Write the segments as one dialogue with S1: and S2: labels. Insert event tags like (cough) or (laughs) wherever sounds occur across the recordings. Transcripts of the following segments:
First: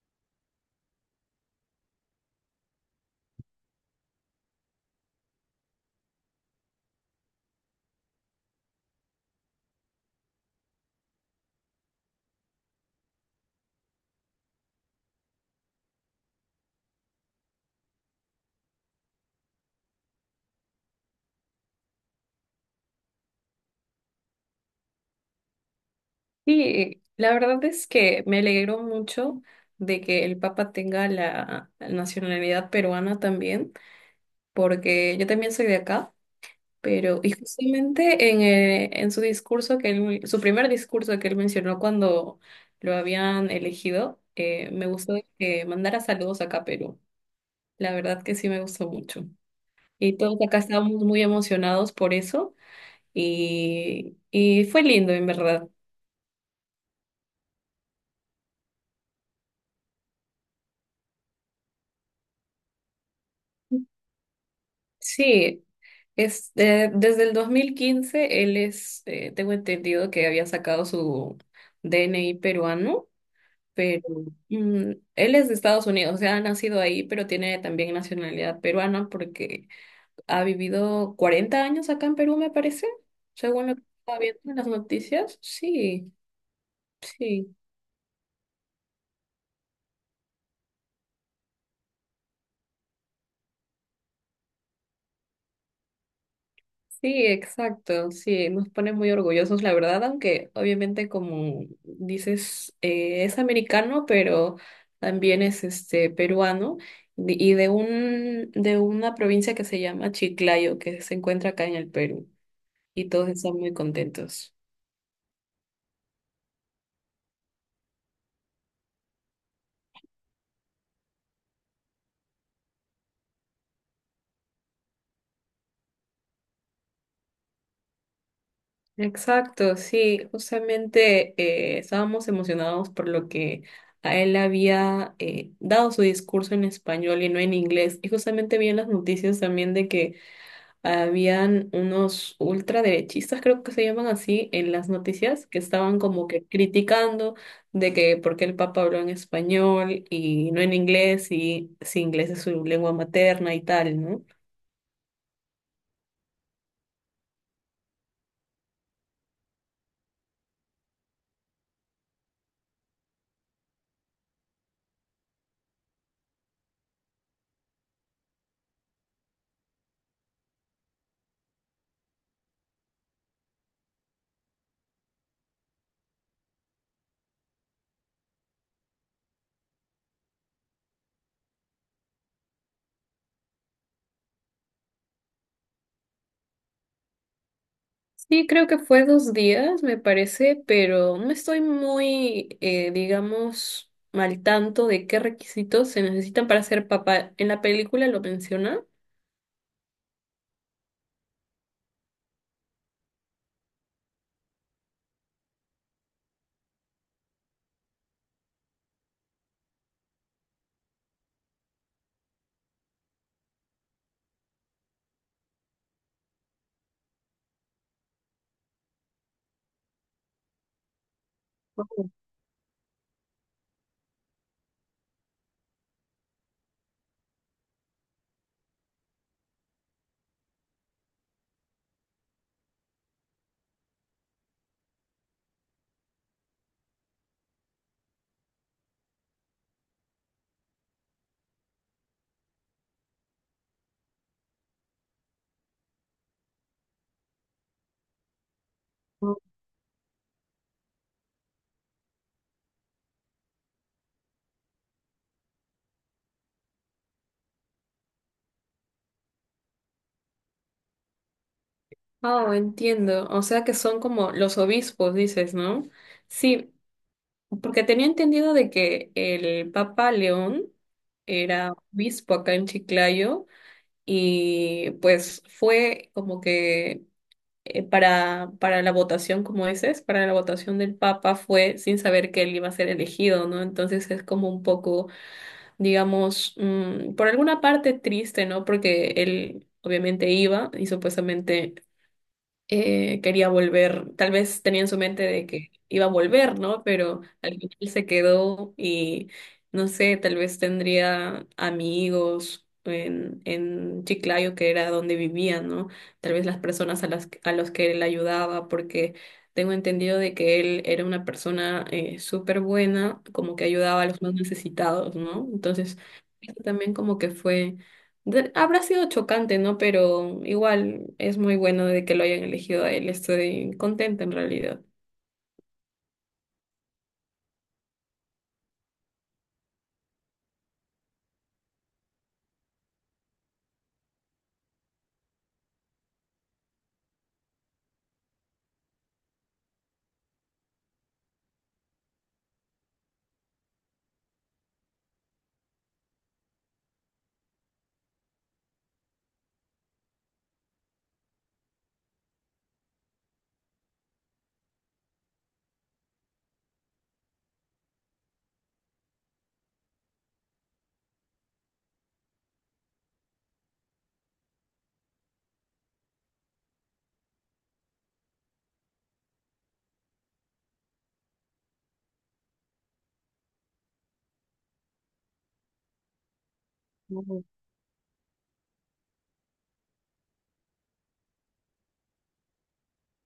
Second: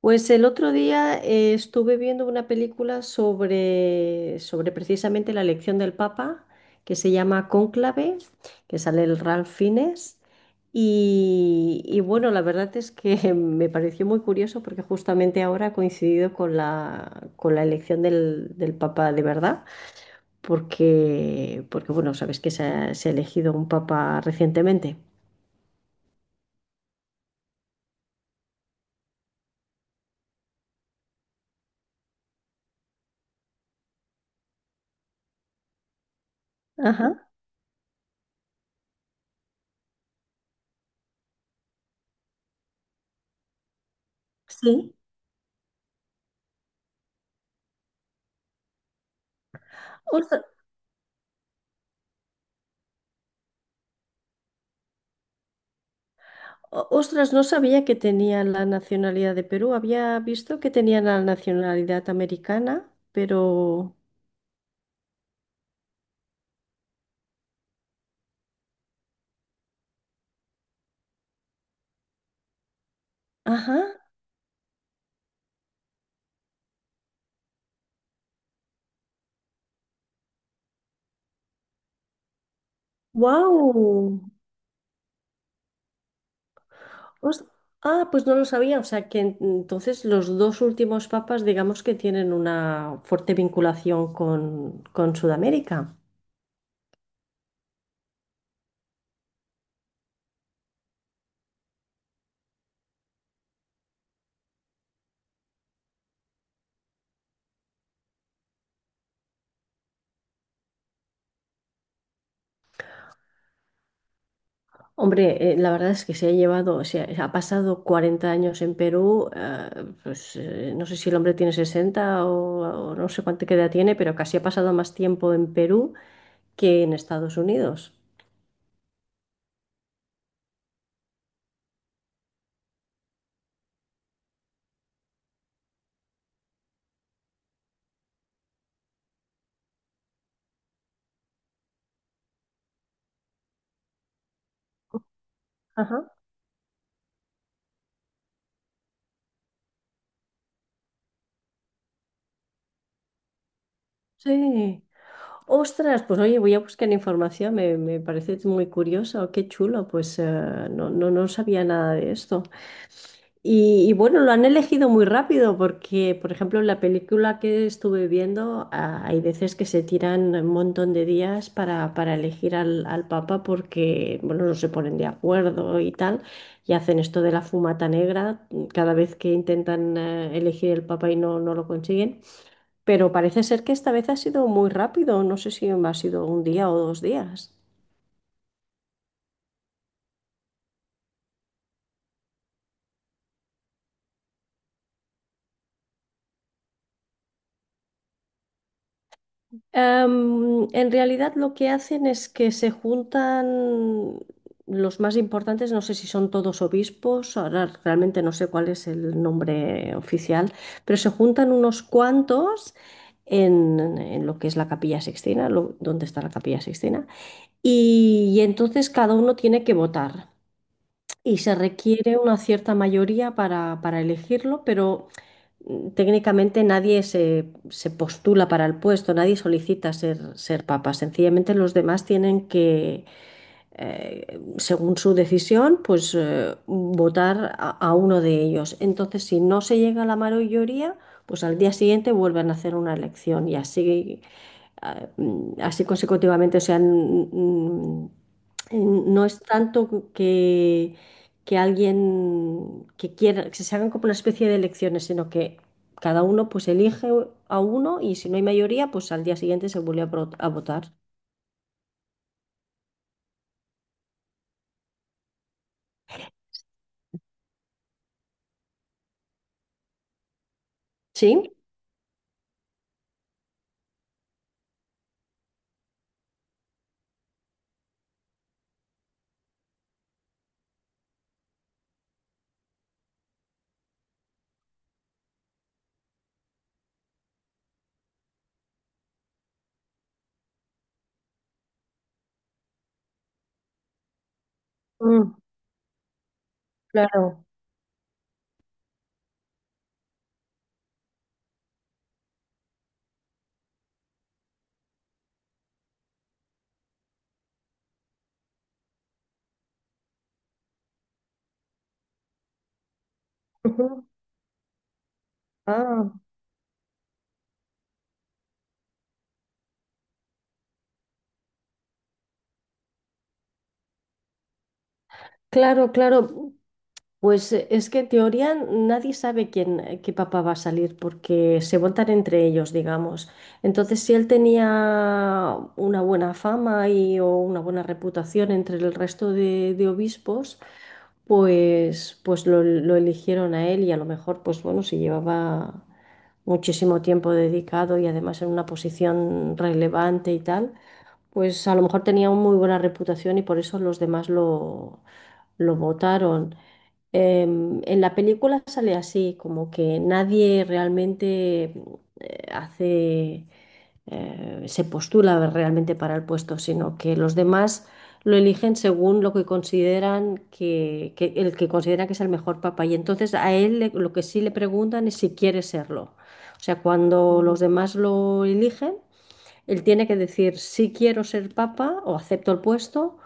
S1: Pues el otro día estuve viendo una película sobre precisamente la elección del Papa, que se llama Cónclave, que sale el Ralph Fiennes. Y bueno, la verdad es que (laughs) me pareció muy curioso porque justamente ahora ha coincidido con la elección del Papa de verdad, porque bueno, sabes que se ha elegido un Papa recientemente.
S2: Sí, la verdad es que me alegro mucho de que el Papa tenga la nacionalidad peruana también, porque yo también soy de acá,
S1: Ajá,
S2: pero y justamente en su discurso que él, su primer discurso que él mencionó cuando lo habían elegido, me
S1: sí.
S2: gustó que mandara saludos acá a Perú. La verdad que sí me gustó mucho. Y todos acá estábamos muy emocionados por eso y fue lindo en verdad.
S1: Ostras, no sabía que tenían la nacionalidad de Perú. Había visto que tenían la nacionalidad americana, pero.
S2: Sí, es, desde el 2015 él es, tengo entendido que había sacado su DNI peruano,
S1: Ajá,
S2: pero él es de Estados Unidos, o sea, ha nacido ahí, pero tiene también nacionalidad peruana porque ha vivido 40 años acá en Perú, me parece, según lo que estaba
S1: wow.
S2: viendo en las noticias. Sí, sí.
S1: Ah, pues no lo sabía. O sea que entonces los dos últimos papas, digamos que tienen una fuerte vinculación con Sudamérica.
S2: Sí, exacto, sí, nos pone muy orgullosos, la verdad, aunque obviamente como dices, es americano, pero también es este peruano de una provincia que se llama Chiclayo, que se encuentra acá en el Perú, y todos están muy contentos.
S1: Hombre, la verdad es que se ha llevado, se ha, ha pasado 40 años en Perú, pues no sé si el hombre tiene 60 o no sé cuánta edad tiene, pero casi ha pasado más tiempo en Perú que en Estados Unidos.
S2: Exacto, sí, justamente estábamos emocionados por lo que a él había dado su discurso en español y no en inglés, y justamente vi en las noticias también de que habían unos ultraderechistas, creo que se llaman así, en las noticias, que
S1: Ajá.
S2: estaban como que criticando de que por qué el Papa habló en español y no en inglés, y si inglés es su lengua materna y tal, ¿no?
S1: Sí. Ostras, pues oye, voy a buscar información, me parece muy curioso, qué chulo, pues no, no, no sabía nada de esto. Y bueno, lo han elegido muy rápido porque, por ejemplo, en la película que estuve viendo, hay veces que se tiran un montón de días para elegir al Papa porque, bueno, no se ponen de acuerdo y tal, y hacen esto de la fumata negra cada vez que intentan elegir el Papa y no lo consiguen. Pero parece ser que esta vez ha sido muy rápido, no sé si ha sido un día o 2 días.
S2: Sí, creo que fue 2 días, me parece, pero no estoy muy, digamos, al tanto de qué requisitos se necesitan para ser papá. En la película lo menciona.
S1: En realidad lo que hacen es que se juntan los más importantes, no sé si son todos obispos, ahora realmente no sé cuál es el nombre oficial, pero se juntan unos cuantos en, lo que es la Capilla Sixtina, donde está la Capilla Sixtina, y entonces cada uno tiene que votar. Y se requiere una cierta mayoría para elegirlo, pero técnicamente nadie se postula para el puesto, nadie solicita ser papa. Sencillamente los demás tienen que, según su decisión, pues votar a uno de ellos. Entonces, si no se llega a la mayoría, pues al día siguiente vuelven a hacer una elección y así, así consecutivamente. O sea, no es tanto que, alguien que quiera, que se hagan como una especie de elecciones, sino que cada uno pues elige a uno y si no hay mayoría, pues al día siguiente se vuelve a votar.
S2: Oh, entiendo. O sea que son como los obispos, dices, ¿no? Sí, porque tenía entendido de que el Papa León
S1: ¿Sí?
S2: era obispo acá en Chiclayo y pues fue como que para la votación, como dices, para la votación del Papa fue sin saber que él iba a ser elegido, ¿no? Entonces es como un poco, digamos, por alguna parte triste, ¿no? Porque él obviamente iba y supuestamente quería volver, tal vez tenía en su mente
S1: Mm,
S2: de que iba a volver, ¿no? Pero
S1: claro.
S2: al final se quedó y no sé, tal vez tendría amigos en Chiclayo, que era donde vivía, ¿no? Tal vez las personas a las, a los que él ayudaba, porque tengo entendido de que él era una persona súper buena, como que ayudaba a los más necesitados, ¿no? Entonces
S1: Ah,
S2: también como que fue, habrá sido chocante, ¿no? Pero igual es muy bueno de que lo hayan elegido a él. Estoy contenta en realidad.
S1: claro, claro. Pues es que en teoría nadie sabe qué papá va a salir porque se votan entre ellos, digamos. Entonces, si él tenía una buena fama o una buena reputación entre el resto de obispos, pues lo eligieron a él y a lo mejor, pues bueno, si llevaba muchísimo tiempo dedicado y además en una posición relevante y tal pues a lo mejor tenía una muy buena reputación y por eso los demás lo votaron. En la película sale así, como que nadie realmente eh, hace, se postula realmente para el puesto, sino que los demás lo eligen según lo que consideran que el que consideran que es el mejor papá. Y entonces a él lo que sí le preguntan es si quiere serlo. O sea, cuando
S2: Ujú.
S1: los demás lo eligen. Él tiene que decir si quiero ser papa o acepto el puesto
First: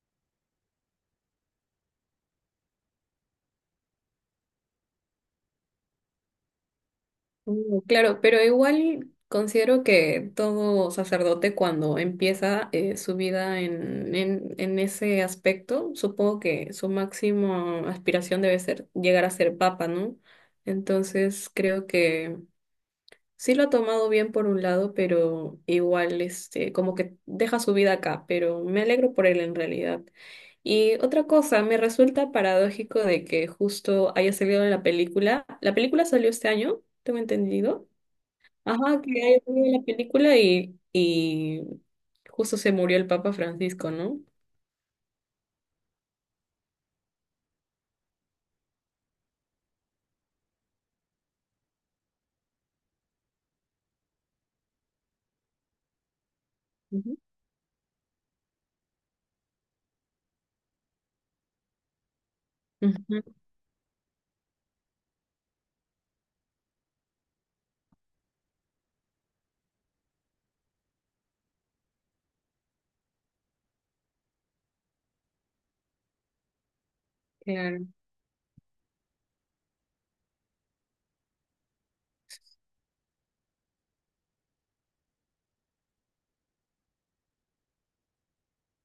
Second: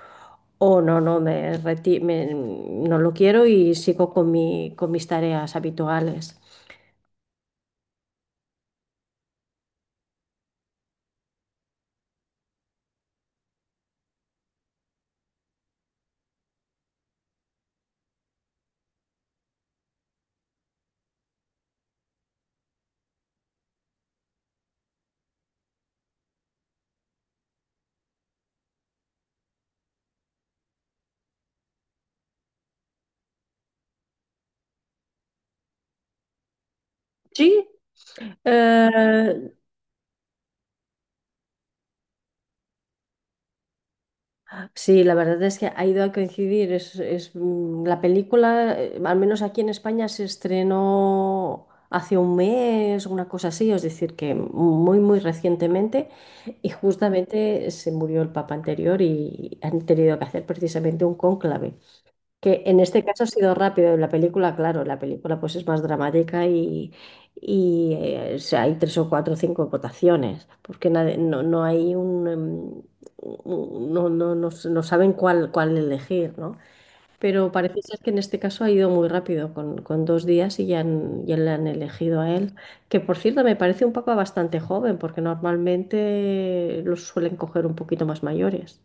S1: o no, no lo quiero y sigo con mis tareas habituales.
S2: Mm, claro, pero igual considero que todo sacerdote cuando empieza su vida en ese aspecto, supongo que su máxima aspiración debe ser llegar a ser papa, ¿no? Entonces creo que sí lo ha tomado bien por un lado, pero igual, este, como que deja su vida acá, pero me alegro por él en realidad. Y otra cosa, me resulta paradójico de que justo haya salido la película. La película salió este año, tengo
S1: Sí,
S2: entendido. Ajá, que haya
S1: eh,
S2: salido la película y justo se murió el Papa Francisco, ¿no?
S1: sí, la verdad es que ha ido a coincidir. La película, al menos aquí en España, se estrenó hace un mes, una cosa así, es decir, que muy, muy recientemente, y
S2: Ujú.
S1: justamente se murió el papa anterior y han tenido que hacer precisamente un cónclave. Que en este
S2: Ujú,
S1: caso ha sido rápido. En la película, claro, la película pues es más dramática o sea, hay tres o cuatro o cinco votaciones, porque no, no hay un, no, no, no saben cuál elegir, ¿no? Pero parece
S2: claro.
S1: ser que en este caso ha ido muy rápido, con, 2 días y ya, ya le han elegido a él. Que por cierto me parece un papa bastante joven, porque normalmente los suelen coger un poquito más mayores.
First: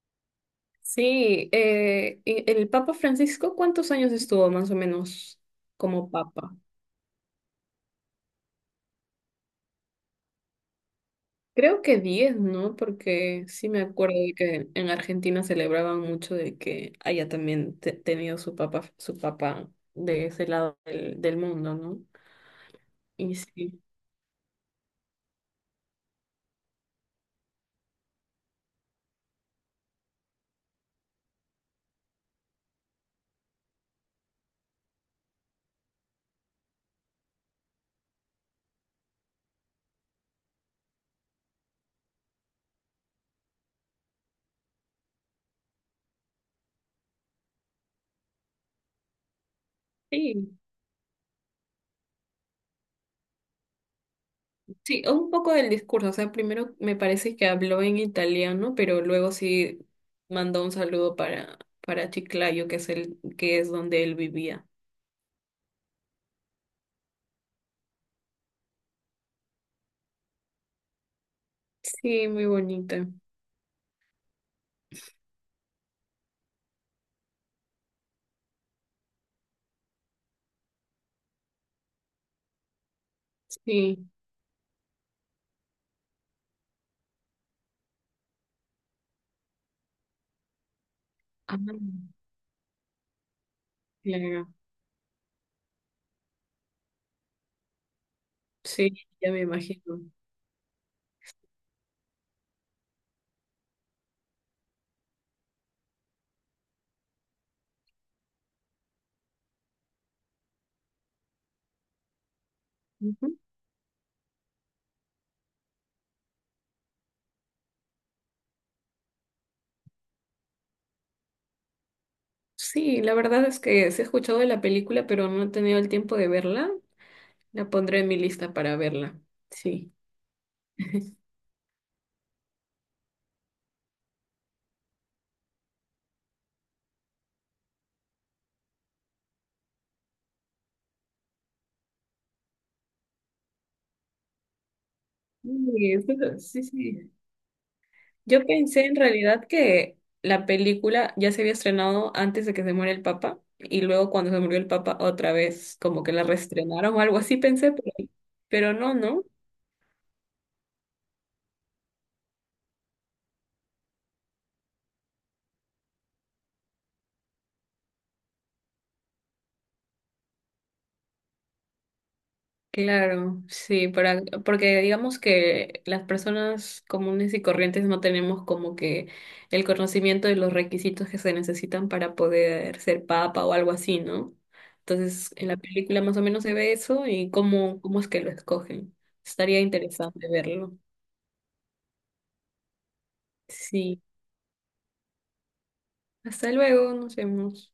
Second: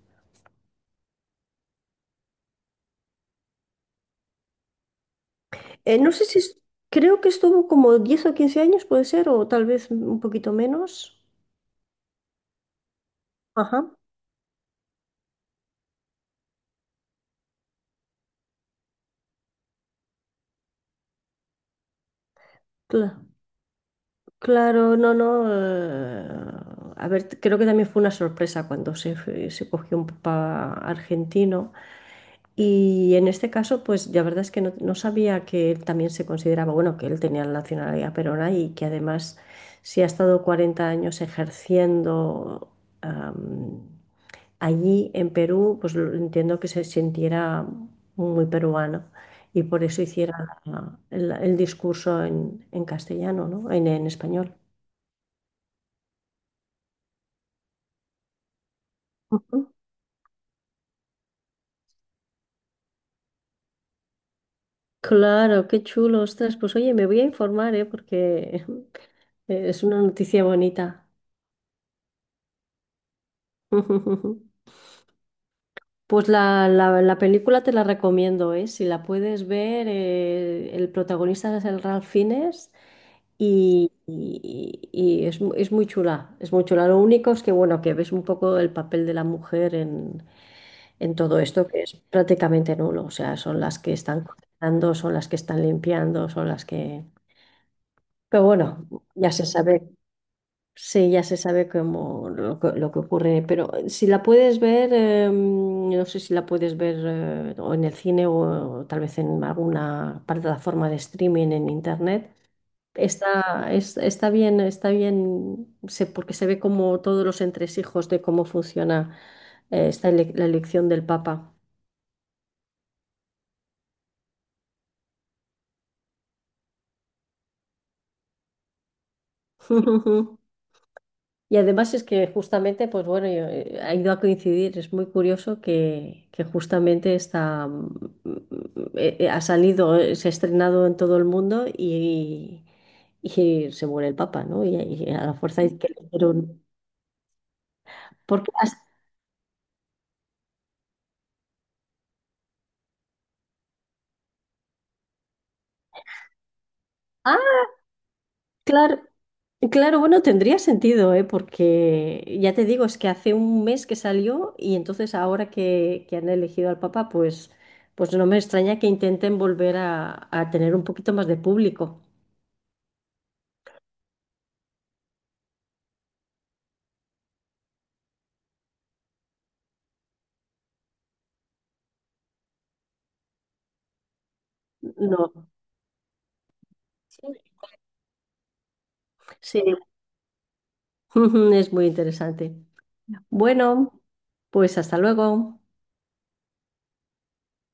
S2: Sí, y el Papa Francisco, ¿cuántos años estuvo más o menos como
S1: No sé si,
S2: Papa?
S1: creo que estuvo como 10 o 15 años, puede ser, o tal vez un poquito menos.
S2: Creo que 10, ¿no? Porque sí
S1: Ajá.
S2: me acuerdo de que en Argentina celebraban mucho de que haya también tenido su papá de ese lado del mundo, ¿no?
S1: Cla-
S2: Y sí.
S1: claro, no, no. A ver, creo que también fue una sorpresa cuando se cogió un papá argentino. Y en este caso, pues la verdad es que no sabía que él también se consideraba, bueno, que él tenía la nacionalidad peruana y que además, si ha estado 40 años ejerciendo, allí en Perú, pues entiendo que se sintiera muy peruano y por eso hiciera
S2: Sí,
S1: el discurso en, castellano, ¿no? En español.
S2: sí, un poco del discurso. O sea, primero me parece que habló en italiano, pero luego
S1: Ujú.
S2: sí mandó un saludo para, Chiclayo, que es el, que es donde él vivía.
S1: Claro, qué chulo, ostras. Pues oye, me voy a informar, ¿eh? Porque (laughs) es una noticia bonita.
S2: Sí, muy bonita.
S1: (laughs) Pues la película te la recomiendo, ¿eh? Si la puedes ver, el protagonista es el Ralph Fiennes y,
S2: Sí.
S1: y- y es muy chula, es muy chula. Lo único es que, bueno, que ves un poco el papel de la mujer en, todo
S2: Ah,
S1: esto, que es prácticamente nulo. O sea, son las que están
S2: claro.
S1: cocinando, son las que están limpiando, son las que. Pero bueno,
S2: Sí,
S1: ya
S2: ya me
S1: se sabe.
S2: imagino.
S1: Sí, ya se sabe cómo que lo que ocurre, pero si la puedes ver, no sé si la puedes ver o en el cine o, tal vez en alguna plataforma de streaming en internet. Está bien, está bien, porque se ve como todos los entresijos de cómo funciona esta la elección del Papa.
S2: Sí, la verdad es que sí he escuchado de la película, pero no he tenido el tiempo de verla. La pondré en mi lista para verla. Sí.
S1: (laughs)
S2: (laughs)
S1: Y además es que justamente, pues bueno, ha ido a coincidir, es muy curioso que justamente ha salido, se ha estrenado en todo el mundo y se muere el Papa, ¿no? Y a la fuerza es que
S2: Sí,
S1: le hicieron.
S2: sí, sí. Yo
S1: Porque has-
S2: pensé en realidad que la película ya se había estrenado antes de que se muera el Papa y luego cuando se murió el Papa otra vez como que la reestrenaron o algo
S1: Ah,
S2: así pensé, pero, no,
S1: claro,
S2: ¿no?
S1: claro, bueno, tendría sentido, ¿eh? Porque ya te digo, es que hace un mes que salió y entonces ahora que han elegido al Papa, pues no me extraña que intenten volver a tener un poquito más de público.
S2: Claro, sí, para, porque digamos que las personas comunes y corrientes no tenemos como que el conocimiento de los requisitos que se necesitan para poder ser papa o algo así, ¿no?
S1: No,
S2: Entonces, en la película más o menos se ve eso y cómo es que lo escogen. Estaría
S1: sí,
S2: interesante verlo.
S1: (laughs) es muy interesante. Bueno,
S2: Sí,
S1: pues hasta luego.
S2: hasta luego, nos vemos.